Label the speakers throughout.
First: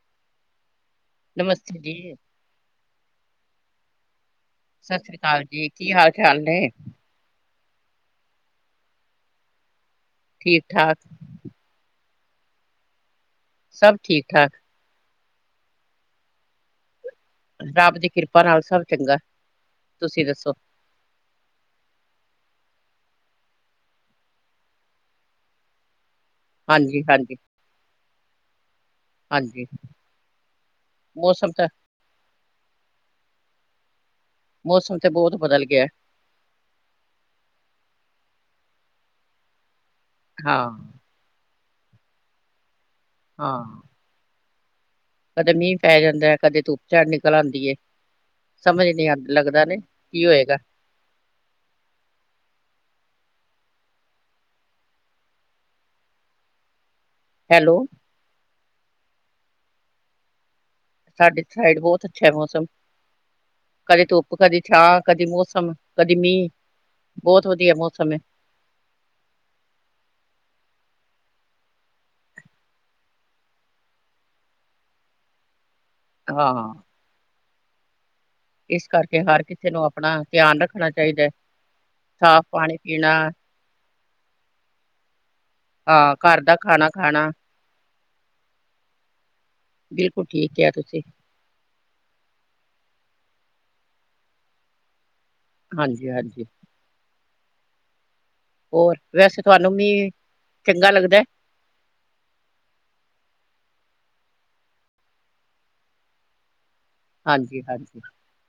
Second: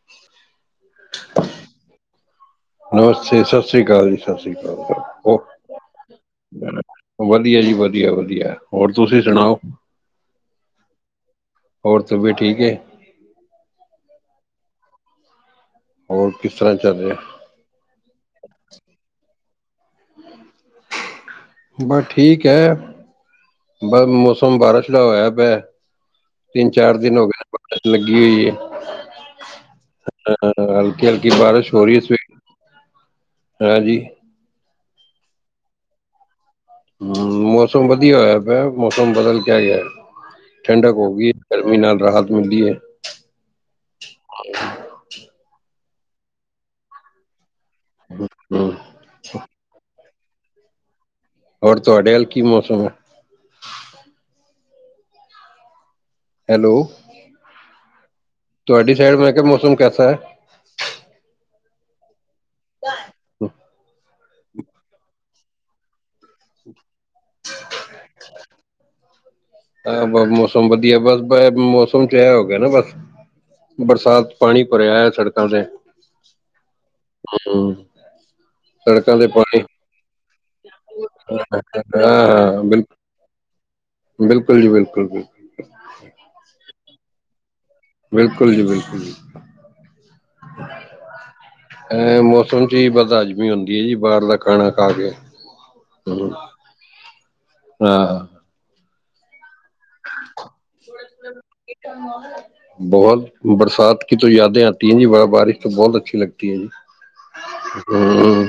Speaker 1: [inaudible] ਹਾਂ
Speaker 2: ਨਮਸਤੇ ਜੀ
Speaker 1: ਨਮਸਤੇ ਸਤਿ ਸ਼੍ਰੀ ਅਕਾਲ ਜੀ। [unintelligible] ਹੋਰ ਸੁਣਾਓ।
Speaker 2: ਸਤਿ ਸ੍ਰੀ ਅਕਾਲ ਜੀ ਕੀ ਹਾਲ ਚਾਲ ਨੇ?
Speaker 1: ਵਧੀਆ ਜੀ ਵਧੀਆ- ਵਧੀਆ ਹੋਰ ਤੁਸੀਂ ਸੁਣਾਓ?
Speaker 2: ਠੀਕ ਠਾਕ
Speaker 1: ਹੋਰ ਤਬੀਅਤ ਠੀਕ ਹੈ।
Speaker 2: ਸਭ ਠੀਕ ਠਾਕ
Speaker 1: ਹੋਰ ਕਿਸ ਤਰ੍ਹਾਂ ਚੱਲ ਰਿਹਾ
Speaker 2: ਰੱਬ ਦੀ ਕਿਰਪਾ ਨਾਲ ਸਭ ਚੰਗਾ ਤੁਸੀਂ ਦੱਸੋ?
Speaker 1: ਬਸ ਠੀਕ ਹੈ ਬਸ ਮੌਸਮ ਬਾਰਿਸ਼ ਦਾ ਹੋਇਆ ਪਿਆ [unintelligible] ਤਿੰਨ ਚਾਰ
Speaker 2: ਹਾਂਜੀ
Speaker 1: ਦਿਨ ਹੋ
Speaker 2: ਹਾਂਜੀ
Speaker 1: ਗਏ ਨੇ ਪਤਝੜ ਜਿਹੀ ਲੱਗੀ ਹੋਈ।
Speaker 2: ਹਾਂਜੀ,
Speaker 1: ਹਲਕੀ ਹਲਕੀ
Speaker 2: ਮੌਸਮ ਤਾਂ
Speaker 1: ਬਾਰਿਸ਼ ਹੋ ਰਹੀ ਹੈ ਸਵੇਰ ਦੀ ਹਾਂਜੀ
Speaker 2: ਮੌਸਮ ਤੇ ਬਹੁਤ ਬਦਲ ਗਿਆ
Speaker 1: ਹਮ ਮੌਸਮ ਵਧੀਆ ਹੋਇਆ ਪਾਇਆ ਮੌਸਮ ਬਦਲ ਕੇ ਗਿਆ
Speaker 2: ਹਾਂ
Speaker 1: ਠੰਡਕ ਹੋ ਗਈ। ਗਰਮੀ ਨਾਲ ਰਾਹਤ ਮਿਲਦੀ ਹੈ।
Speaker 2: ਹਾਂ ਕਦੇ ਮੀਂਹ ਪੈ ਜਾਂਦਾ ਹੈ, ਕਦੇ ਧੁੱਪ ਚਾੜ ਨਿਕਲ ਆਉਂਦੀ ਏ,
Speaker 1: ਹਮ
Speaker 2: ਸਮਝ ਨੀ ਆ ਲੱਗਦਾ ਨੇ ਕੀ ਹੋਏਗਾ
Speaker 1: ਹੋਰ ਤੁਹਾਡੇ ਵੱਲ ਕੀ ਮੌਸਮ ਹੈ। ਹੈਲੋ
Speaker 2: ਹੈਲੋ
Speaker 1: ਤੁਹਾਡੀ ਸਾਈਡ, ਮੈਂ ਕਿਹਾ ਮੌਸਮ ਕੈਸਾ ਹੈ।
Speaker 2: ਸਾਡੀ ਸਾਈਡ, ਬਹੁਤ ਅੱਛਾ ਹੈ ਮੌਸਮ।
Speaker 1: ਬਏ [unintelligible]
Speaker 2: ਕਦੇ ਧੁੱਪ, ਕਦੀ ਛਾਂ, ਕਦੀ ਮੌਸਮ, ਕਦੀ ਮੀਂਹ। ਬਹੁਤ ਵਧੀਆ ਮੌਸਮ ਹੈ।
Speaker 1: ਆਹ ਮੌਸਮ ਵਧੀਆ ਬਸ, ਮੌਸਮ ਚ ਇਹ ਹੋ ਗਿਆ ਨਾ ਬਸ ਬਰਸਾਤ, ਪਾਣੀ ਭਰਿਆ ਹੈ ਸੜਕਾਂ ਤੇ।
Speaker 2: ਹਾਂ
Speaker 1: ਹੈਲੋ
Speaker 2: ਇਸ
Speaker 1: ਸੜਕਾਂ
Speaker 2: ਕਰਕੇ
Speaker 1: ਤੇ
Speaker 2: ਹਰ
Speaker 1: ਪਾਣੀ',
Speaker 2: ਕਿਸੇ ਨੂੰ ਆਪਣਾ ਧਿਆਨ ਰੱਖਣਾ ਚਾਹੀਦਾ, ਹੈ, ਸਾਫ਼
Speaker 1: ਹਾਂ-ਹਾਂ
Speaker 2: ਪਾਣੀ
Speaker 1: ਬਿਲਕੁਲ
Speaker 2: ਪੀਣਾ
Speaker 1: ਬਿਲਕੁਲ ਜੀ ਬਿਲਕੁਲ-ਬਿਲਕੁਲ
Speaker 2: ਹਾਂ, ਘਰ ਦਾ ਖਾਣਾ-ਖਾਣਾ
Speaker 1: ਬਿਲਕੁਲ ਜੀ, ਬਿਲਕੁਲ ਜੀ
Speaker 2: ਬਿਲਕੁਲ ਠੀਕ ਕੇਹਾ ਤੁਸੀਂ
Speaker 1: ਅ'ਮੌਸਮ ਚ ਹੀ ਬਦ ਹਜ਼ਮੀ ਹੁੰਦੀ ਹੈ ਜੀ, ਬਾਹਰ ਦਾ ਖਾਣਾ ਖਾ ਕੇ
Speaker 2: ਹਾਂਜੀ ਹਾਂਜੀ
Speaker 1: ਹਾਂ
Speaker 2: ਹੋਰ, ਵੈਸੇ ਤੁਹਾਨੂੰ ਵੀ, ਚੰਗਾ ਲੱਗਦਾ
Speaker 1: ਬਹੁਤ, ਬਰਸਾਤ ਕੀ ਤੋ ਯਾਦੇ ਆਤੀ ਐ ਜੀ, ਬਾਹਰ ਬਾਰਿਸ਼ ਤੋ ਬਹੁਤ ਅੱਛੀ ਲਗਦੀ ਦਿਲ
Speaker 2: ਹਾਂਜੀ ਹਾਂਜੀ
Speaker 1: ਹਾ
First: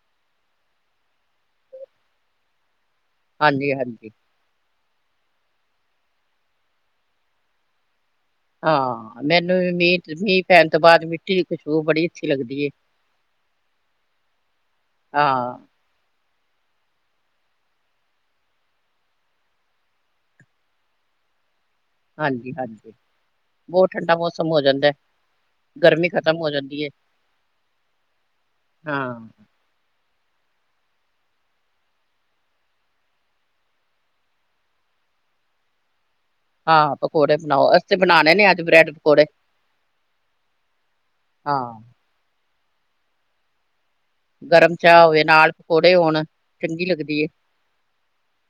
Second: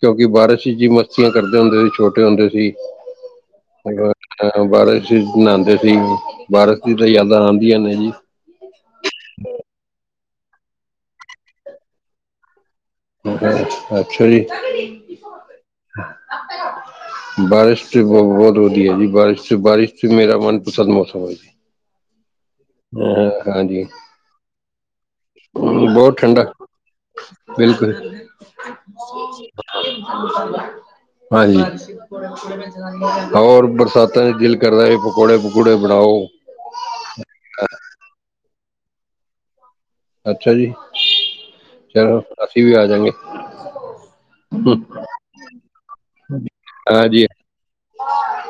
Speaker 1: ਕਿਉਂਕਿ ਬਾਰਿਸ਼ ਚ' ਜੀ ਮਸਤੀਆਂ ਕਰਦੇ ਹੁੰਦੇ ਸੀ, ਛੋਟੇ ਹੁੰਦੇ ਸੀ।
Speaker 2: ਹਾਂਜੀ-ਹਾਂਜੀ
Speaker 1: ਹਾਂ ਹਾਂ ਬਾਰਿਸ਼ ਇਚ ਨਾਉਂਦੇ ਸੀ, ਬਾਰਿਸ਼ ਦੀ ਤਾਂ ਯਾਦਾਂ ਆਉਂਦੀਆਂ ਨੇ ਜੀ
Speaker 2: ਹਾਂ, ਮੈਨੂੰ ਵੀ ਮੀਂਹ-ਮੀਂਹ ਪੈਣ ਤੋਂ ਬਾਅਦ ਮਿੱਟੀ ਦੀ ਖੁਸ਼ਬੂ ਬੜੀ ਅੱਛੀ ਲੱਗਦੀ
Speaker 1: ਅੱਛਾ ਜੀ
Speaker 2: ਹਾਂ
Speaker 1: ਬਾਰਿਸ਼ ਤੇ ਬ ਬਹੁਤ ਵਧੀਆ ਜੀ, ਬਾਰਿਸ਼ ਚ' ਬਾਰਿਸ਼ ਚ' ਮੇਰਾ ਮਨਪਸੰਦ ਮੌਸਮ ਹੈ ਜੀ
Speaker 2: ਹਾਂਜੀ-ਹਾਂਜੀ,
Speaker 1: ਅ
Speaker 2: ਬਹੁਤ ਠੰਡਾ ਮੌਸਮ ਹੋ ਜਾਂਦਾ
Speaker 1: ਹੂ
Speaker 2: ਗਰਮੀ
Speaker 1: ਬਹੁਤ
Speaker 2: ਖਤਮ
Speaker 1: ਠੰਡਾ
Speaker 2: ਹੋ
Speaker 1: ਐ,
Speaker 2: ਜਾਂਦੀ ਹੈ
Speaker 1: ਬਿਲਕੁਲ
Speaker 2: ਹਾਂ
Speaker 1: ਹਾਂਜੀ ਹੋਰ, ਬਰਸਾਤਾਂ ਚ' ਦਿਲ ਕਰਦਾ ਵੀ ਪਕੌੜੇ-ਪਕੂੜੇ ਬਣਾਓ
Speaker 2: ਹਾਂ, ਪਕੌੜੇ ਬਣਾਓ ਅਸੀਂ ਤੇ ਬਣਾਉਣੇ ਨੇ ਅੱਜ ਬ੍ਰੈਡ ਪਕੌੜੇ
Speaker 1: ਅੱਛਾ ਜੀ,
Speaker 2: ਹਾਂ
Speaker 1: ਚਲੋ ਅਸੀਂ ਵੀ ਆ ਜਾਂਗੇ
Speaker 2: ਗਰਮ ਚਾਹ ਹੋਵੇ, ਨਾਲ ਪਕੌੜੇ ਹੋਣ, ਚੰਗੀ ਲੱਗਦੀ ਏ।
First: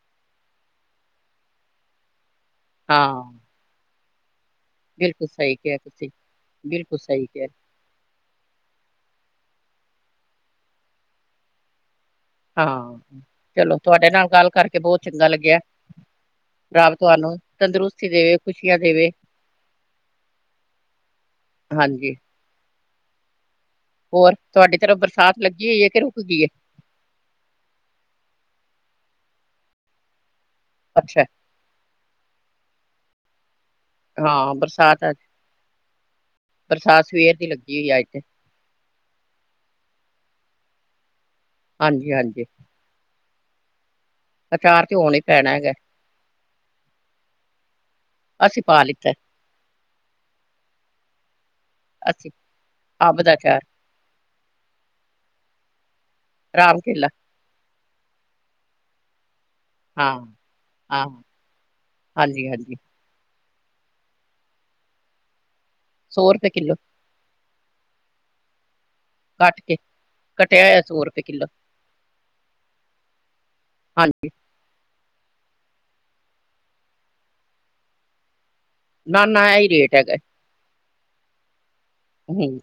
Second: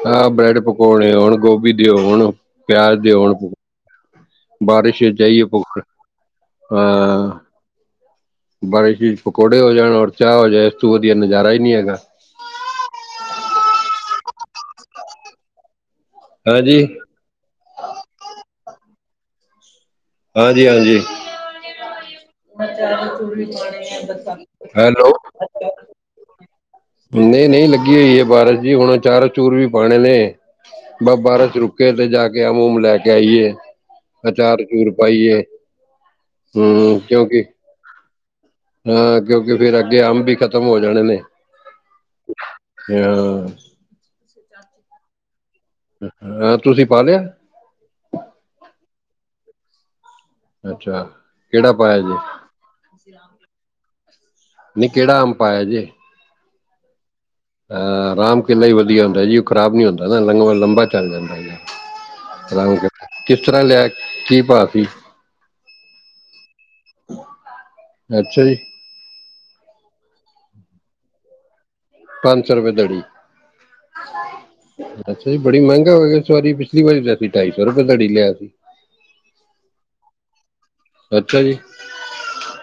Speaker 1: ਹਾਂ ਬ੍ਰੈਡ ਪਕੌਣੇ ਹੋਣ, ਗੋਭੀ ਦੇ ਹੋਣ, ਪਿਆਜ ਦੇ
Speaker 2: ਹਾਂ
Speaker 1: ਹੋਣ ਬਾਰਿਸ਼ ਇਚ
Speaker 2: ਬਿਲਕੁਲ
Speaker 1: ਅਹਿਯੋ
Speaker 2: ਸਹੀ ਕਿਹਾ
Speaker 1: ਭੁੱਖ,
Speaker 2: ਤੁਸੀਂ ਬਿਲਕੁਲ ਸਹੀ
Speaker 1: ਅ
Speaker 2: ਕਿਹਾ
Speaker 1: ਬਾਰਿਸ਼ ਵਿਚ ਪਕੌੜੇ ਹੋ ਜਾਣ, ਔਰ ਚਾਹ ਹੋ ਜਾਏ, ਇਸ ਤੋਂ ਵਧੀਆ ਨਜ਼ਾਰਾ ਹੀ ਨਹੀਂ ਹੈਗਾ।
Speaker 2: ਹਾਂ', ਚਲੋ ਤੁਹਾਡੇ ਨਾਲ ਗੱਲ ਕਰਕੇ ਬਹੁਤ ਚੰਗਾ ਲੱਗਿਆ
Speaker 1: ਹਾਂਜੀ
Speaker 2: ਰਬ' ਤੁਹਾਨੂੰ ਤੰਦਰੁਸਤੀ ਦੇਵੇ, ਖ਼ੁਸ਼ੀਆਂ ਦੇਵੇ
Speaker 1: ਹਾਂਜੀ-ਹਾਂਜੀ
Speaker 2: ਹਾਂਜੀ ਹੋਰ ਤੁਹਾਡੀ ਤਰਫ
Speaker 1: ਹੈਲੋ
Speaker 2: ਬਰਸਾਤ ਲੱਗੀ ਹੋਈ ਹੈ ਕਿ ਰੁਕ ਗਈ ਹੈ
Speaker 1: ਨਹੀਂ-ਨਹੀਂ ਲੱਗੀ ਹੋਈ ਹੈ ਬਾਰਸ਼ ਜੀ, ਹੁਣ ਅਚਾਰ ਅਚੂਰ ਵੀ ਪਾਣੇ ਨੇ
Speaker 2: ਅੱਛਾ
Speaker 1: ਬ'ਬਾਰਸ਼ ਰੁਕੇ ਤੇ ਜਾ ਕੇ ਆਮ ਉਮ ਲੈ ਕੇ ਆਈਏ,
Speaker 2: ਹਾਂ
Speaker 1: ਅਚਾਰ ਅਚੂਰ
Speaker 2: ਬਰਸਾਤ ਅੱਜ
Speaker 1: ਪਾਈਏ, ਹੂ ਕਿਉਂਕਿ
Speaker 2: ਏ ਹੀ ਰਾਈਟ ਐ
Speaker 1: ਹਾਂ, ਕਿਉਂਕਿ ਫੇਰ ਅੱਗੇ ਅੰਬ ਵੀ ਖ਼ਤਮ ਹੋ ਜਾਣੇ ਨੇ
Speaker 2: ਹਾਂਜੀ-ਹਾਂਜੀ
Speaker 1: [unintelligible]
Speaker 2: ਅਚਾਰ ਤੇ ਹੁਨੇ ਈ ਪੈਣਾ ਹੈਗੈ।
Speaker 1: ਆਪ ਤੁਸੀ ਪਾ ਲਿਐ?
Speaker 2: ਅਸੀਂ ਪਾ ਲਿੱਤੈ।
Speaker 1: ਅੱਛਾ, ਕੇੜਾ ਪਾਇਆ ਜੇ?
Speaker 2: ਅਸੀਂ ਅੰਬ ਦਾ ਅਚਾਰ
Speaker 1: ਨੀ ਕੇੜਾ ਅੰਬ ਪਾਇਆ ਜੇ?
Speaker 2: ਰਾਮ ਕੇਲਾ।
Speaker 1: ਅ ਰਾਮ ਕੇਲਾ ਈ ਵਧੀਆ ਹੁੰਦੈ ਜੀ। ਖ਼ਰਾਬ ਨੀ ਹੁੰਦਾ
Speaker 2: ਹਾਂ
Speaker 1: ਨਾ, ਮੈਂਗੋ ਐ ਲੰਬਾ
Speaker 2: ਹਾਂ
Speaker 1: ਚੱਲ ਜਾਂਦਾ
Speaker 2: ਹਾਂਜੀ ਹਾਂਜੀ
Speaker 1: ਏ। ਕਿਸ ਤਰ੍ਹਾਂ ਲਿਐ? ਕੀ ਭਾਅ ਸੀ?
Speaker 2: ਸੌ ਰੁਪਏ ਕਿੱਲੋ।
Speaker 1: ਅੱਛਾ ਜੀ।
Speaker 2: ਕੱਟ ਕੇ, ਕੱਟਿਆ ਹੋਇਆ ਸੌ ਰੁਪਏ ਕਿੱਲੋ।
Speaker 1: ਪੰਜ ਸੌ ਰੁਪਏ ਧੜੀ।
Speaker 2: ਹਾਂਜੀ
Speaker 1: ਅੱਛਾ ਜੀ, ਬੜੀ ਮਹਿੰਗੇ ਹੋ ਗਏ ਇਸ ਵਾਰੀ। ਪਿਛਲੀ ਵਾਰੀ ਜਦ ਕਿ ਢਾਈ ਸੌ ਰੁਪਏ ਧੜੀ ਲਿਆਇਆ ਸੀ।
Speaker 2: ਨਾ-ਨਾ ਐ ਈ ਰੇਟ ਹੈਗੈ,
Speaker 1: ਅੱਛਾ ਜੀ
Speaker 2: ਹੂੰ।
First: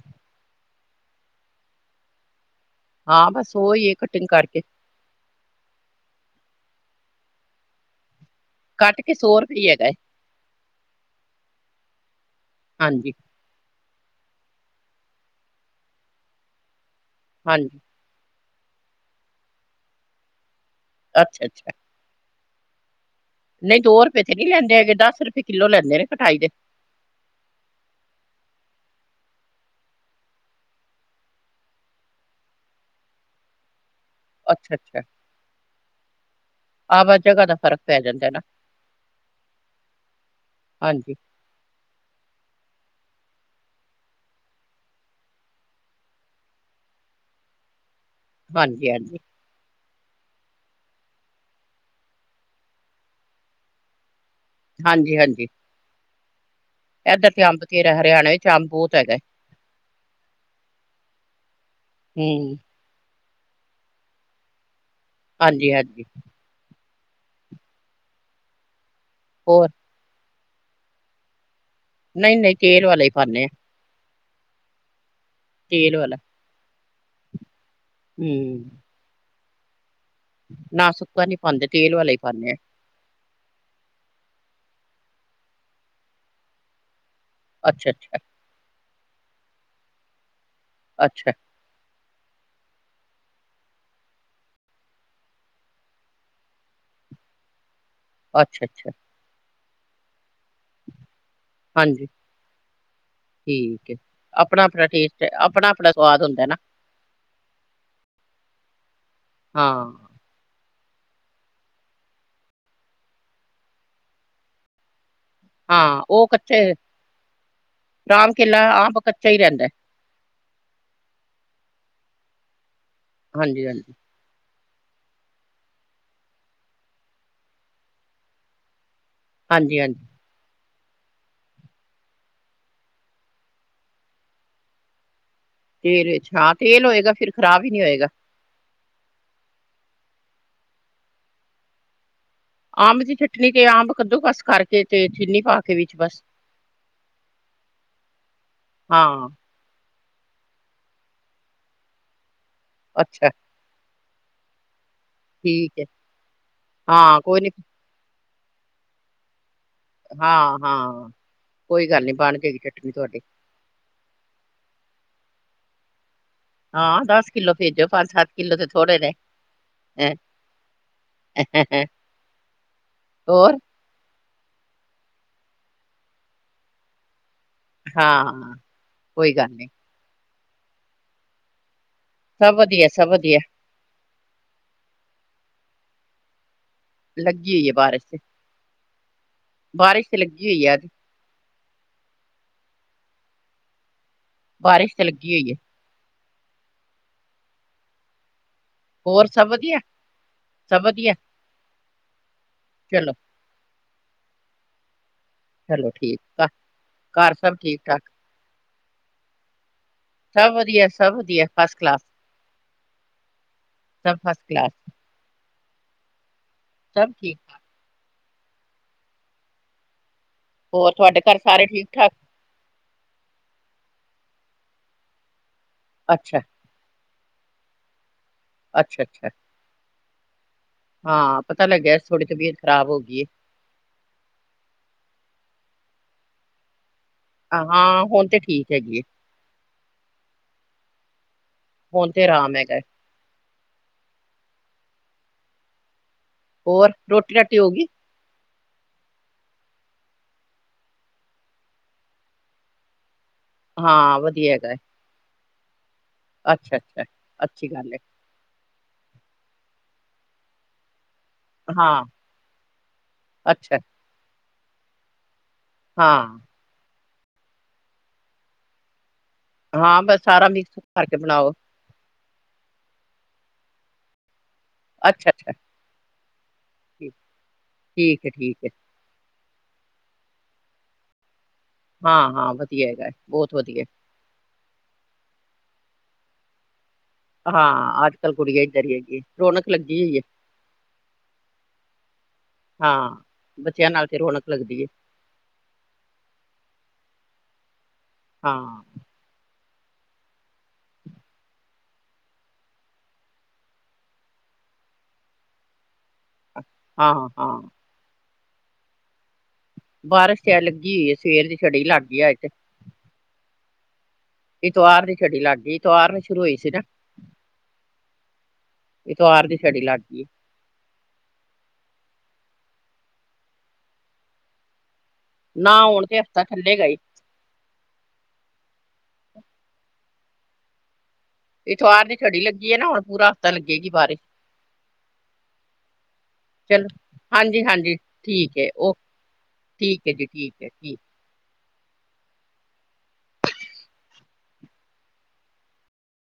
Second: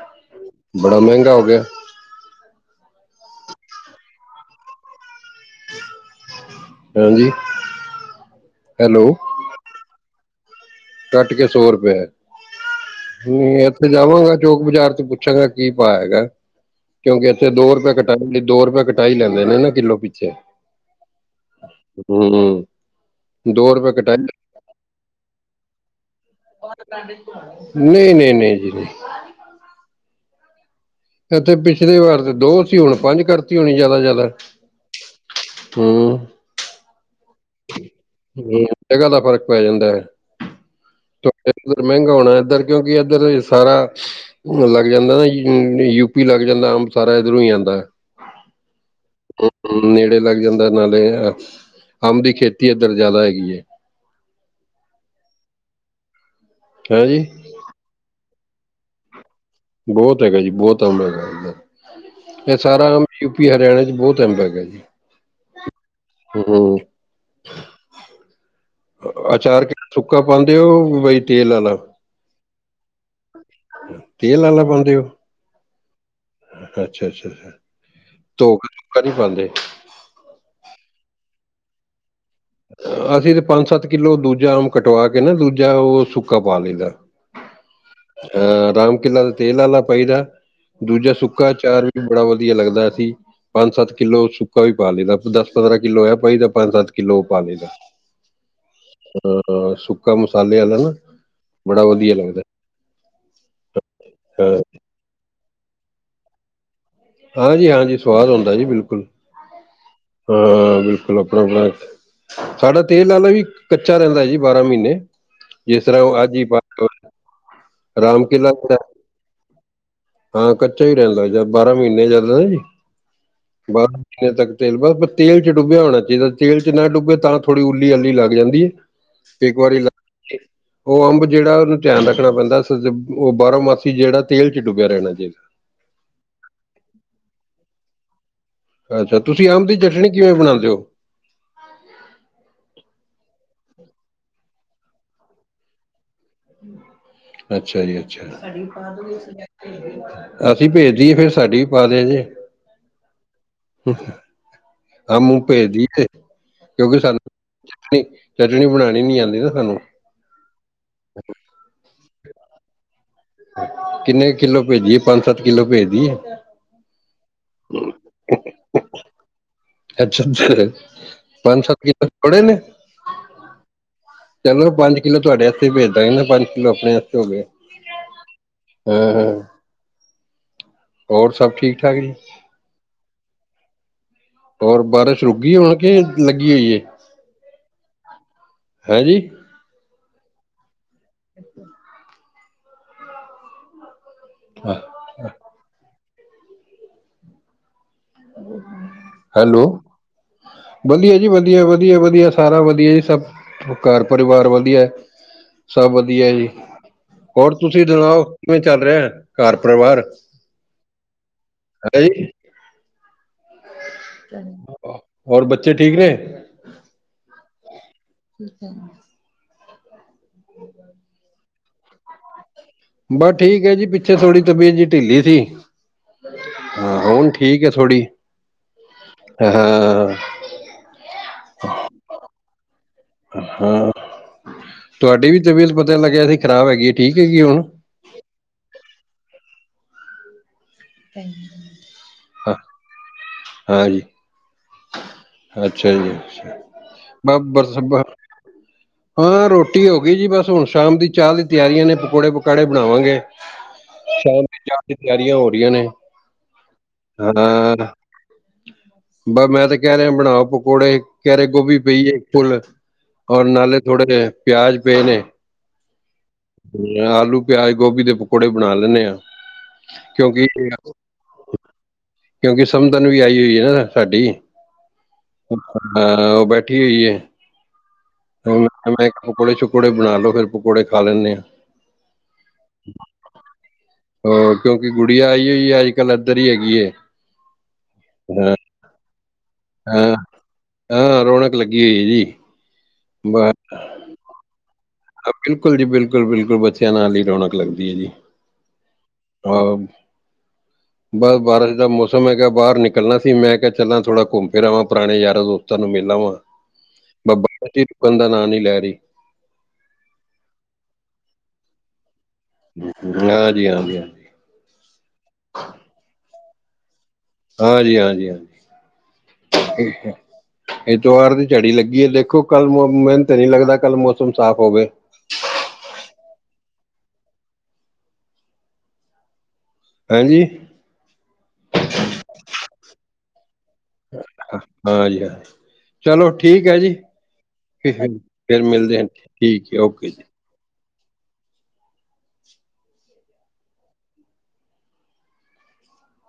Speaker 1: ਬੜਾ ਮਹਿੰਗਾ ਹੋ ਗਿਐ।
Speaker 2: ਹਾਂ ਬਸ ਸੋ ਈ ਐ ਕਟਿੰਗ ਕਰਕੇ।
Speaker 1: ਹੋਰ ਜੀ?
Speaker 2: ਕੱਟ ਕੇ ਸੌ ਰੁਪਏ ਹੈਗਾ ਐ।
Speaker 1: ਕੱਟ ਕੇ ਸੌ ਰੁਪਏ ਐ।
Speaker 2: ਹਾਂਜੀ
Speaker 1: ਨਈ ਇੱਥੇ ਜਾਵਾਂਗਾ ਚੌਕ ਬਜ਼ਾਰ 'ਚ ਪੁੱਛਾਂਗਾ ਕੀ ਭਾਅ ਹੈਗੈ ਕਿਉਂਕਿ ਇੱਥੇ
Speaker 2: ਹਾਂਜੀ
Speaker 1: ਦੋ ਰੁਪਏ ਕੱ ਟ ਕੇ ਦੋ ਰੁਪਏ ਕਟਾਈ ਲੈਂਦੇ ਨੇ ਨਾ ਕਿੱਲੋ ਪਿੱਛੇ।
Speaker 2: ਅੱਛਾ-ਅੱਛਾ।
Speaker 1: ਹੂੰ।
Speaker 2: ਨਈ ਦੋ ਰੁਪਏ ਤੇ ਨੀ ਲੈਂਦੇ ਹੈਗੇ। ਦਸ ਰੁਪਏ ਕਿੱਲੋ ਲੈਂਦੇ ਨੇ, ਕਟਾਈ ਦੇ।
Speaker 1: ਨਈ-ਨਈ-ਨਈ, ਜੀ ਨਈ। ਜਦਕਿ ਪਿਛਲੀ ਵਾਰ ਤੇ ਦੋ ਸੀ, ਹੁਣ ਪੰਜ ਕਰਤੀ ਹੋਣੀ ਜਿਆਦਾ ਤ ਜਿਆਦਾ।
Speaker 2: ਅੱਛਾ-ਅੱਛਾ, ਆ ਵੈ ਜਗਾ ਦਾ ਫ਼ਰਕ ਪੈ ਜਾਂਦਾ ਨਾ
Speaker 1: ਜਗਾ ਦਾ ਫ਼ਰਕ ਪੈ ਜਾਂਦੈ।
Speaker 2: ਹਾਂਜੀ,
Speaker 1: ਏਧਰ ਮਹਿੰਗਾ ਹੋਣੈ ਏਧਰ ਕਿਉਂਕਿ ਇੱਧਰ ਸਾਰਾ ਬੁਰ ਲੱਗ ਜਾਂਦਾ ਨੈ [unintelligible] ਯੂਪੀ ਲੱਗ ਜਾਂਦੈ ਅੰਬ ਸਾਰਾ ਇਧਰੋਂ ਈ ਆਂਦੈ।
Speaker 2: ਹਾਂਜੀ-ਹਾਂਜੀ।
Speaker 1: ਨੇੜੇ ਲੱਗ ਜਾਂਦੈ ਨਾਲੇ ਅੰਬ ਦੀ ਖੇਤੀ ਏਧਰ ਜ਼ਿਆਦਾ ਹੈਗੀ ਏ।
Speaker 2: ਹਾਂਜੀ-ਹਾਂਜੀ।
Speaker 1: ਹੈਂ ਜੀ
Speaker 2: ਐਧਰ ਤੇ ਅੰਬ ਬਥੇਰੈ। ਹਰਿਆਣੇ ਇੱਚ ਅੰਬ ਬਹੋਤ ਹੈਗੈ।
Speaker 1: ਬੋਹਤ ਹੈਗਾ ਜੀ, ਬੋਹਤ ਅੰਬ ਹੈਗੈ ਇੱਧਰ। ਐ
Speaker 2: ਹੂੰ
Speaker 1: ਸਾਰਾ ਯੂ ਪੀ ਹਰਿਆਣੇ 'ਚ ਬੋਤ ਅੰਬ ਹੈਗਾ ਜੀ।
Speaker 2: ਹਾਂਜੀ-ਹਾਂਜੀ।
Speaker 1: ਹੰ, ਹੂੰ। ਅ ਅਚਾਰ
Speaker 2: ਹੋਰ
Speaker 1: ਕਿ ਸੁੱਕਾ ਪਾਂਦੇ ਔ ਬਈ ਤੇਲ ਆਲਾ।
Speaker 2: ਨਈ-ਨਈ ਤੇਲ ਵਾਲਾ ਈ ਪਾਂਨੇ ਆ।
Speaker 1: ਤੇਲ ਆਲਾ ਪਾਂਦੇ ਔ?
Speaker 2: ਤੇਲ ਵਾਲਾ।
Speaker 1: ਅੱਛਾ-ਅੱਛਾ-ਅੱਛਾ ਧੋ ਕੇ
Speaker 2: ਹੂੰ
Speaker 1: ਸੁੱਕਾ ਨੀ ਪਾਂਦੇ?
Speaker 2: ਨਾ ਸੁੱਕਾ ਨੀ ਪਾਂਦੇ, ਤੇਲ ਵਾਲਾ ਈ ਪਾਂਨੇ ਆ।
Speaker 1: ਅਸੀ ਤੇ ਪੰਜ-ਸੱਤ ਕਿੱਲੋ ਦੂਜਾ ਅੰਬ ਕਟਵਾ ਕੇ ਨਾ ਦੂਜਾ ਔ ਸੁੱਕਾ ਪਾ ਲਈਦੈ।
Speaker 2: ਅੱਛਾ-ਅੱਛਾ।
Speaker 1: ਅ ਰਾਮ ਕੇਲਾ ਤੇ ਤੇਲ ਆਲਾ ਪਾਈਦੈ, ਦੂਜਾ
Speaker 2: ਅੱਛਾ,
Speaker 1: ਸੁੱਕਾ ਬੜਾ ਵਧੀਆ ਲੱਗਦਾ ਸੀ ਪੰਜ ਸੱਤ ਕਿੱਲੋ ਸੁੱਕਾ ਵੀ ਪਾ ਲਈਦੈ ਦਸ ਪੰਦਰਾਂ ਕਿੱਲੋ ਇਹ ਪਾਈਦੈ ਪੰਜ ਸੱਤ ਕਿੱਲੋ ਉਹ ਪਾ ਲਈਦੈ
Speaker 2: ਅੱਛਾ ਅੱਛਾ
Speaker 1: ਹਾਂ ਹਾਂ ਸੁੱਕਾ ਮਸਾਲੇ ਆਲਾ ਨਾ ਬੜਾ
Speaker 2: ਹਾਂਜੀ
Speaker 1: ਵਧੀਆ ਲੱਗਦੈ।
Speaker 2: ਠੀਕ ਹੈ
Speaker 1: ਹਾਂ
Speaker 2: ਆਪਣਾ ਆਪਣਾ ਟੇਸਟ ਐ ਆਪਣਾ ਆਪਣਾ ਸਵਾਦ ਹੁੰਦੈ ਨਾ।
Speaker 1: ਹਾਂਜੀੀ ਹਾਂਜੀ ਸਵਾਦ ਹੁੰਦਾ ਜੀ ਬਿਲਕੁਲ
Speaker 2: ਹਾਂ,
Speaker 1: ਹਾਂ ਬਿਲਕੁਲ ਆਪਣਾ ਆਪਣਾ ਸਾਡਾ ਤੇਲ ਆਲਾ ਵੀ ਕੱਚਾ ਰਹਿੰਦੈ ਜੀ ਬਾਰਾਂ ਮਹੀਨੇ ਜਿਸ
Speaker 2: ਹਾਂ
Speaker 1: ਤਰ੍ਹਾਂ
Speaker 2: ਉਹ
Speaker 1: ਅੱਜ ਹੀ
Speaker 2: ਕੱਚੇ
Speaker 1: ਰਾਮ ਕਿਲਾ
Speaker 2: ਓਹ ਕੱਚਾ ਹੀ ਰਹਿੰਦੈ।
Speaker 1: ਹਾਂ ਕੱਚਾ ਹੀ ਰਹਿੰਦੈ ਜ ਬਾਰਾਂ ਮਹੀਨੇ ਚੱਲਦਾ ਜੀ
Speaker 2: ਹਾਂਜੀ-ਹਾਂਜੀ
Speaker 1: ਬਾਰਾਂ ਕਿੰਨੇ ਤੱਕ ਤੇਲ ਬ ਤੇਲ ਚ ਡੁੱਬਿਆ ਹੋਣਾ ਚਾਹੀਦੈ ਤੇਲ ਚ ਨਾ ਡੁਬੇ ਤਾਂ ਥੋੜੀ ਉੱਲੀ ਅੱਲੀ ਲੱਗ ਜਾਂਦੀ ਏ। ਇੱਕ
Speaker 2: ਹਾਂਜੀ
Speaker 1: ਵਾਰੀ ਲ
Speaker 2: ਹਾਂਜੀ
Speaker 1: ਉਹ ਅੰਬ ਜਿਹੜਾ ਉਹਨੂੰ ਧਿਆਨ ਰੱਖਣਾ ਪੈਂਦਾ ਉਹ ਬਾਹਰੋਂ ਮਾਸੀ ਜਿਹੜਾ ਤੇਲ ਚ ਡੁੱਬਿਆ ਰਹਿਣਾ ਚਾਹੀਦੈ।
Speaker 2: ਤੇਲ ਵਿੱਚ ਹਾਂ ਤੇਲ ਹੋਏਗਾ ਫਿਰ ਖਰਾਬ ਹੀ ਨੀ ਹੋਏਗਾ
Speaker 1: ਅੱਛਾ ਤੁਸੀਂ ਅੰਬ ਦੀ ਚਟਣੀ ਕਿਵੇਂ ਬਣਾਉਂਦੇ ਹੋ
Speaker 2: ਆੰਬ ਦੀ ਚਟਨੀ ਤੇ ਆੰਬ ਕੱਦੋ ਕਸ ਕਰਕੇ ਤੇ ਚੀਨੀ ਪਾ ਕੇ ਵਿੱਚ ਬਸ
Speaker 1: ਅੱਛਾ ਜੀ ਅੱਛਾ
Speaker 2: ਹਾਂ
Speaker 1: ਅਸੀਂ ਭੇਜਦੀਏ ਫੇਰ ਸਾਡੀ ਵੀ ਪਾ ਦਿਆ ਜੇ
Speaker 2: ਅੱਛਾ।
Speaker 1: ਆਮ ਉਮ
Speaker 2: ਠੀਕ ਹੈ
Speaker 1: ਭੇਜਦੀਏ ਕਿਉਂਕਿ
Speaker 2: ਹਾਂ ਕੋਈ ਨੀ
Speaker 1: ਸਾਨੂੰ ਚਟਨੀ ਬਣਾਣੀ ਨੀ ਆਂਦੀ ਨਾ ਸਾਨੂੰ
Speaker 2: ਹਾਂ, ਹਾਂ ਕੋਈ ਗੱਲ ਨੀ ਬਣ ਜੇਗੀ ਚਟਨੀ ਤੁਹਾਡੀ
Speaker 1: ਕਿੰਨੇ ਕ ਕਿੱਲੋ ਭੇਜੀਏ ਪੰਜ ਸੱਤ ਕਿੱਲੋ ਭੇਜ ਦੀਏ।
Speaker 2: ਹਾਂ ਦਸ ਕਿੱਲੋ ਭੇਜੋ ਪੰਜ ਸੱਤ ਕਿੱਲੋ ਤੇ ਥੋੜੇ ਨੇ
Speaker 1: ਅੱਛਾ, ਅੱਛਾ ਪੰਜ ਸੱਤ ਕਿਲੋ ਥੋੜੇ ਨੇ
Speaker 2: ਹੋਰ
Speaker 1: ਚਲੋ ਪੰਜ ਕਿੱਲੋ ਤੁਹਾਡੇ ਵਾਸਤੇ ਭੇਜ ਦਾਗੇ ਨਾ ਪੰਜ ਕਿੱਲੋ ਆਪਣੇ ਵਾਸਤੇ ਹੋਗੇ।
Speaker 2: ਹਾਂ ਕੋਈ ਗੱਲ ਨਹੀਂ
Speaker 1: ਹੋਰ ਸਭ ਠੀਕ- ਠਾਕ ਜੀ।
Speaker 2: ਸਭ ਵਧੀਆ ਸਭ ਵਧੀਆ।
Speaker 1: ਔਰ ਬਾਰਿਸ਼ ਰੁਕੀ ਹੋਣ ਕਿ ਲੱਗੀ ਹੋਈ ਏ
Speaker 2: ਲੱਗੀ ਹੋਈ ਏ ਬਾਰਿਸ਼ ਤੇ
Speaker 1: ਹੈਂ ਜੀ
Speaker 2: ਬਾਰਿਸ਼ ਤੇ ਲੱਗੀ ਹੋਈ ਏ ਅੱਜ।
Speaker 1: ਅੱਛਾ [unintelligible]
Speaker 2: ਬਾਰਿਸ਼ ਤੇ ਲੱਗੀ ਹੋਈ ਏ। ਹੋਰ ਸਭ
Speaker 1: ਹੈਲੋ।
Speaker 2: ਵਧੀਆ
Speaker 1: ਵਧੀਆ ਜੀ ਵਧੀਆ, ਵਧੀਆ, ਵਧੀਆ ਸਾਰਾ ਵਧੀਆ ਜੀ
Speaker 2: ਚਲੋ
Speaker 1: ਸਭ ਉਹ ਘਰ ਪਰਿਵਾਰ ਵਧੀਆ
Speaker 2: ਚਲੋ
Speaker 1: ਸਭ
Speaker 2: ਠੀਕ
Speaker 1: ਵਧੀਆ ਜੀ
Speaker 2: ਆ।
Speaker 1: ਹੋਰ ਤੁਸੀਂ ਸੁਣਾਓ, ਕਿਵੇਂ ਚੱਲ ਰਿਹੈ ਘਰ ਪਰਿਵਾਰ?
Speaker 2: ਸਭ ਵਧੀਆ ਸਭ ਵਧੀਆ ਫਸ ਕਲਾਸ।
Speaker 1: ਹੈ [inaudible]
Speaker 2: ਸਭ ਫਸਟ ਕਲਾਸ।
Speaker 1: ਹੋਰ ਬੱਚੇ ਠੀਕ ਨੇ
Speaker 2: ਸਭ ਠੀਕ।
Speaker 1: ਠੀਕ ਹੈ। [inaudible]
Speaker 2: ਹੋਰ ਤੁਹਾਡੇ ਘਰ ਸਾਰੇ ਠੀਕ- ਠਾਕ
Speaker 1: ਬਸ ਠੀਕ ਹੈ ਜੀ, ਪਿੱਛੇ ਥੋੜ੍ਹੀ ਤਬੀਅਤ ਜਹੀ ਢਿੱਲੀ ਸੀ।
Speaker 2: ਅੱਛਾ
Speaker 1: ਹਾਂ ਹੁਣ ਠੀਕ ਐ ਥੋੜ੍ਹੀ
Speaker 2: ਅੱਛਾ ਅੱਛਾ
Speaker 1: ਹ ਹ ਹ।
Speaker 2: ਹਾਂ ਪਤਾ ਲੱਗਿਆ ਥੋੜ੍ਹੀ ਤਬੀਅਤ ਖਰਾਬ ਹੋ ਗਈਏ।
Speaker 1: ਹਾਂ, ਤੁਹਾਡੀ ਵੀ ਤਬੀਅਤ ਪਤਾ ਲੱਗਿਆ ਸੀ ਖ਼ਰਾਬ ਹੈਗੀ ਏ।
Speaker 2: ਹਾਂ ਹੁਣ ਤੇ ਠੀਕ ਹੈਗੀ ਏ। ਹੁਣ ਤੇ
Speaker 1: ਹਾਂ
Speaker 2: ਆਰਾਮ ਹੈਗਾ ਹੈ।
Speaker 1: ਹਾਂਜੀ। ਅੱਛਾ ਜੀ ਅੱਛਾ
Speaker 2: ਹੋਰ ਰੋਟੀ ਰਾਟੀ ਹੋ
Speaker 1: ਬਸ
Speaker 2: ਗਈ
Speaker 1: ਬਰਸ ਹਾਂ ਰੋਟੀ ਹੋ ਗਈ ਜੀ ਬਸ ਹੁਣ ਸ਼ਾਮ ਦੀ ਚਾਹ ਦੀ ਤਿਆਰੀਆਂ ਨੇ ਪਕੌੜੇ, ਪਕੌੜੇ ਬਣਾਵਾਂਗੇ।
Speaker 2: ਹਾਂ
Speaker 1: ਸ਼ਾਮ
Speaker 2: ਵਧੀਆ
Speaker 1: ਦੀ
Speaker 2: ਹੈਗਾ ਹੈ।
Speaker 1: ਚਾਹ ਦੀ ਤਿਆਰੀਆਂ ਹੋ ਰਹੀਆਂ ਨੇ
Speaker 2: ਅੱਛਾ, ਅੱਛਾ ਅੱਛੀ ਗੱਲ ਹੈ।
Speaker 1: ਬਸ ਮੈਂ ਤੇ ਕਹਿ ਰਿਹਾ ਬਣਾਓ ਪਕੌੜੇ ਕਹਿ ਰਹੇ ਨੇ ਗੋਭੀ
Speaker 2: ਹਾਂ
Speaker 1: ਪਈਏ ਇੱਕ ਫੁੱਲ ਔਰ
Speaker 2: ਅੱਛਾ
Speaker 1: ਨਾਲੇ ਥੋੜੇ ਪਿਆਜ ਪਏ ਨੇ
Speaker 2: ਹਾਂ।
Speaker 1: ਆਲੂ, ਪਿਆਜ, ਗੋਭੀ ਦੇ ਪਕੌੜੇ ਬਣਾ ਲੈਂਦੇ ਆ।
Speaker 2: ਹਾਂ ਬਸ ਸਾਰਾ ਮਿਕਸ ਕਰਕੇ ਬਣਾਓ
Speaker 1: ਕਿਉਂਕਿ ਸਮਦਨ ਵੀ ਆਈ ਹੋਈ ਹੈ ਨਾ ਸਾਡੀ,
Speaker 2: ਅੱਛਾ ਅੱਛਾ
Speaker 1: ਹਾਂ ਉਹ ਬੈਠੀ ਹੋਈ
Speaker 2: ਠੀਕ
Speaker 1: ਹੈ।
Speaker 2: ਠੀਕ ਹੈ, ਠੀਕ ਹੈ
Speaker 1: ਮੈਂ ਮੈਂ ਪਕੌੜੇ ਸ਼ਕੌੜੇ ਬਣਾ ਲੋ, ਫਿਰ ਪਕੌੜੇ ਖਾ ਲੈਂਦੇ ਹਾਂ।
Speaker 2: ਹਾਂ, ਹਾਂ ਵਧੀਆ ਹੈਗਾ ਬਹੁਤ ਵਧੀਆ।
Speaker 1: ਹੋਰ ਕਿਉਂਕਿ ਗੁੜੀਆਂ ਆਈ ਹੋਈ ਅੱਜ ਕੱਲ ਇੱਧਰ ਹੀ ਹੈਗੀ ਏ।
Speaker 2: ਹਾਂ ਅਜ ਕੱਲ ਕੁੜੀਆ ਇਧਰ ਹੀ ਹੈਗੀ ਰੌਣਕ ਲੱਗੀ ਹੋਈ ਹੈ
Speaker 1: ਹਾਂ? ਹਾਂ, ਰੌਣਕ ਲੱਗੀ ਹੋਈ ਏ ਜੀ।
Speaker 2: ਹਾਂ, ਬੱਚਿਆਂ ਨਾਲ ਫਿਰ ਰੌਣਕ ਲੱਗਦੀ ਏ।
Speaker 1: ਆ-ਬਿਲਕੁਲ ਜੀ ਬਿਲਕੁਲ-ਬਿਲਕੁਲ, ਬੱਚਿਆਂ ਨਾਲ ਹੀ ਰੌਣਕ ਲੱਗਦੀ ਏ ਜੀ।
Speaker 2: ਹਾਂ
Speaker 1: ਆ ਬਸ ਬਾਰਿਸ਼ ਦਾ ਮੌਸਮ ਹੈਗਾ ਬਾਹਰ ਨਿਕਲਣਾ ਸੀ, ਮੈਂ ਕਿਹਾ ਚੱਲਣਾ ਥੋੜ੍ਹਾ ਘੁੰਮ ਫਿਰ ਆਵਾਂ ਪੁਰਾਣੇ ਯਾਰਾਂ ਦੋਸਤਾਂ ਤੁਹਾਨੂੰ ਮਿਲ ਆਵਾਂ।
Speaker 2: ਹਾਂ ਹਾਂ
Speaker 1: ਬਾ-ਬਾਰਿਸ਼ ਹੀ ਰੁਕਣ ਦਾ ਨਾਂ ਨਈ ਲੈ ਰਹੀ।
Speaker 2: ਬਾਰਿਸ਼ ਖੈਰ ਲਗੀ ਹੂਈ ਏ ਸਵੇਰ ਦੀ ਛੜੀ ਲੱਗ ਗਿਆ ਤੇ।
Speaker 1: ਹਾਂਜੀ-ਹਾਂਜੀ-ਹਾਂ
Speaker 2: ਐਤਵਾਰ ਦੀ ਛੜੀ ਲੱਗ ਗਈ, ਐਤਵਾਰ ਨੂੰ ਸ਼ੁਰੂ ਹੋਈ ਸੀ ਨਾ। ਇਤਵਾਰ ਦੀ ਛੜੀ
Speaker 1: ਹਾਂਜੀ-ਹਾਂਜੀ-ਹਾਂਜੀ
Speaker 2: ਲੱਗ ਗਈ ਏ।
Speaker 1: ਐਤਵਾਰ ਦੀ ਝੜੀ ਲੱਗੀ ਏ ਦੇਖੋ ਕੱਲ ਮੋ-ਮ-ਮੈਨ੍ਹ ਤੇ ਨੀ ਲੱਗਦਾ ਕੱਲ ਮੌਸਮ ਸਾਫ਼ ਹੋਵੇ
Speaker 2: ਨਾ ਆਉਣ ਤੇ ਹਫ਼ਤਾ ਖੁਲੇਗਾ ਹੀ।
Speaker 1: ਹਾਂਜੀ‍?
Speaker 2: ਐਤਵਾਰ ਦੀ ਝੜੀ ਲੱਗੀ ਏ ਨਾ ਹੁਣ ਪੂਰਾ ਪਤਾ ਲੱਗੇਗੀ ਬਾ
Speaker 1: ਹਾਂਜੀ, ਹਾਂਜੀ ਚਲੋ ਠੀਕ ਹੈ
Speaker 2: ਚਲੋ
Speaker 1: ਜੀ,
Speaker 2: ਹਾਂਜੀ ਹਾਂਜੀ ਠੀਕ
Speaker 1: ਫਿਰ ਮਿਲਦੇ ਹ ਠੀਕ ਓਕੇ ਜੀ।
Speaker 2: ਏਕੀ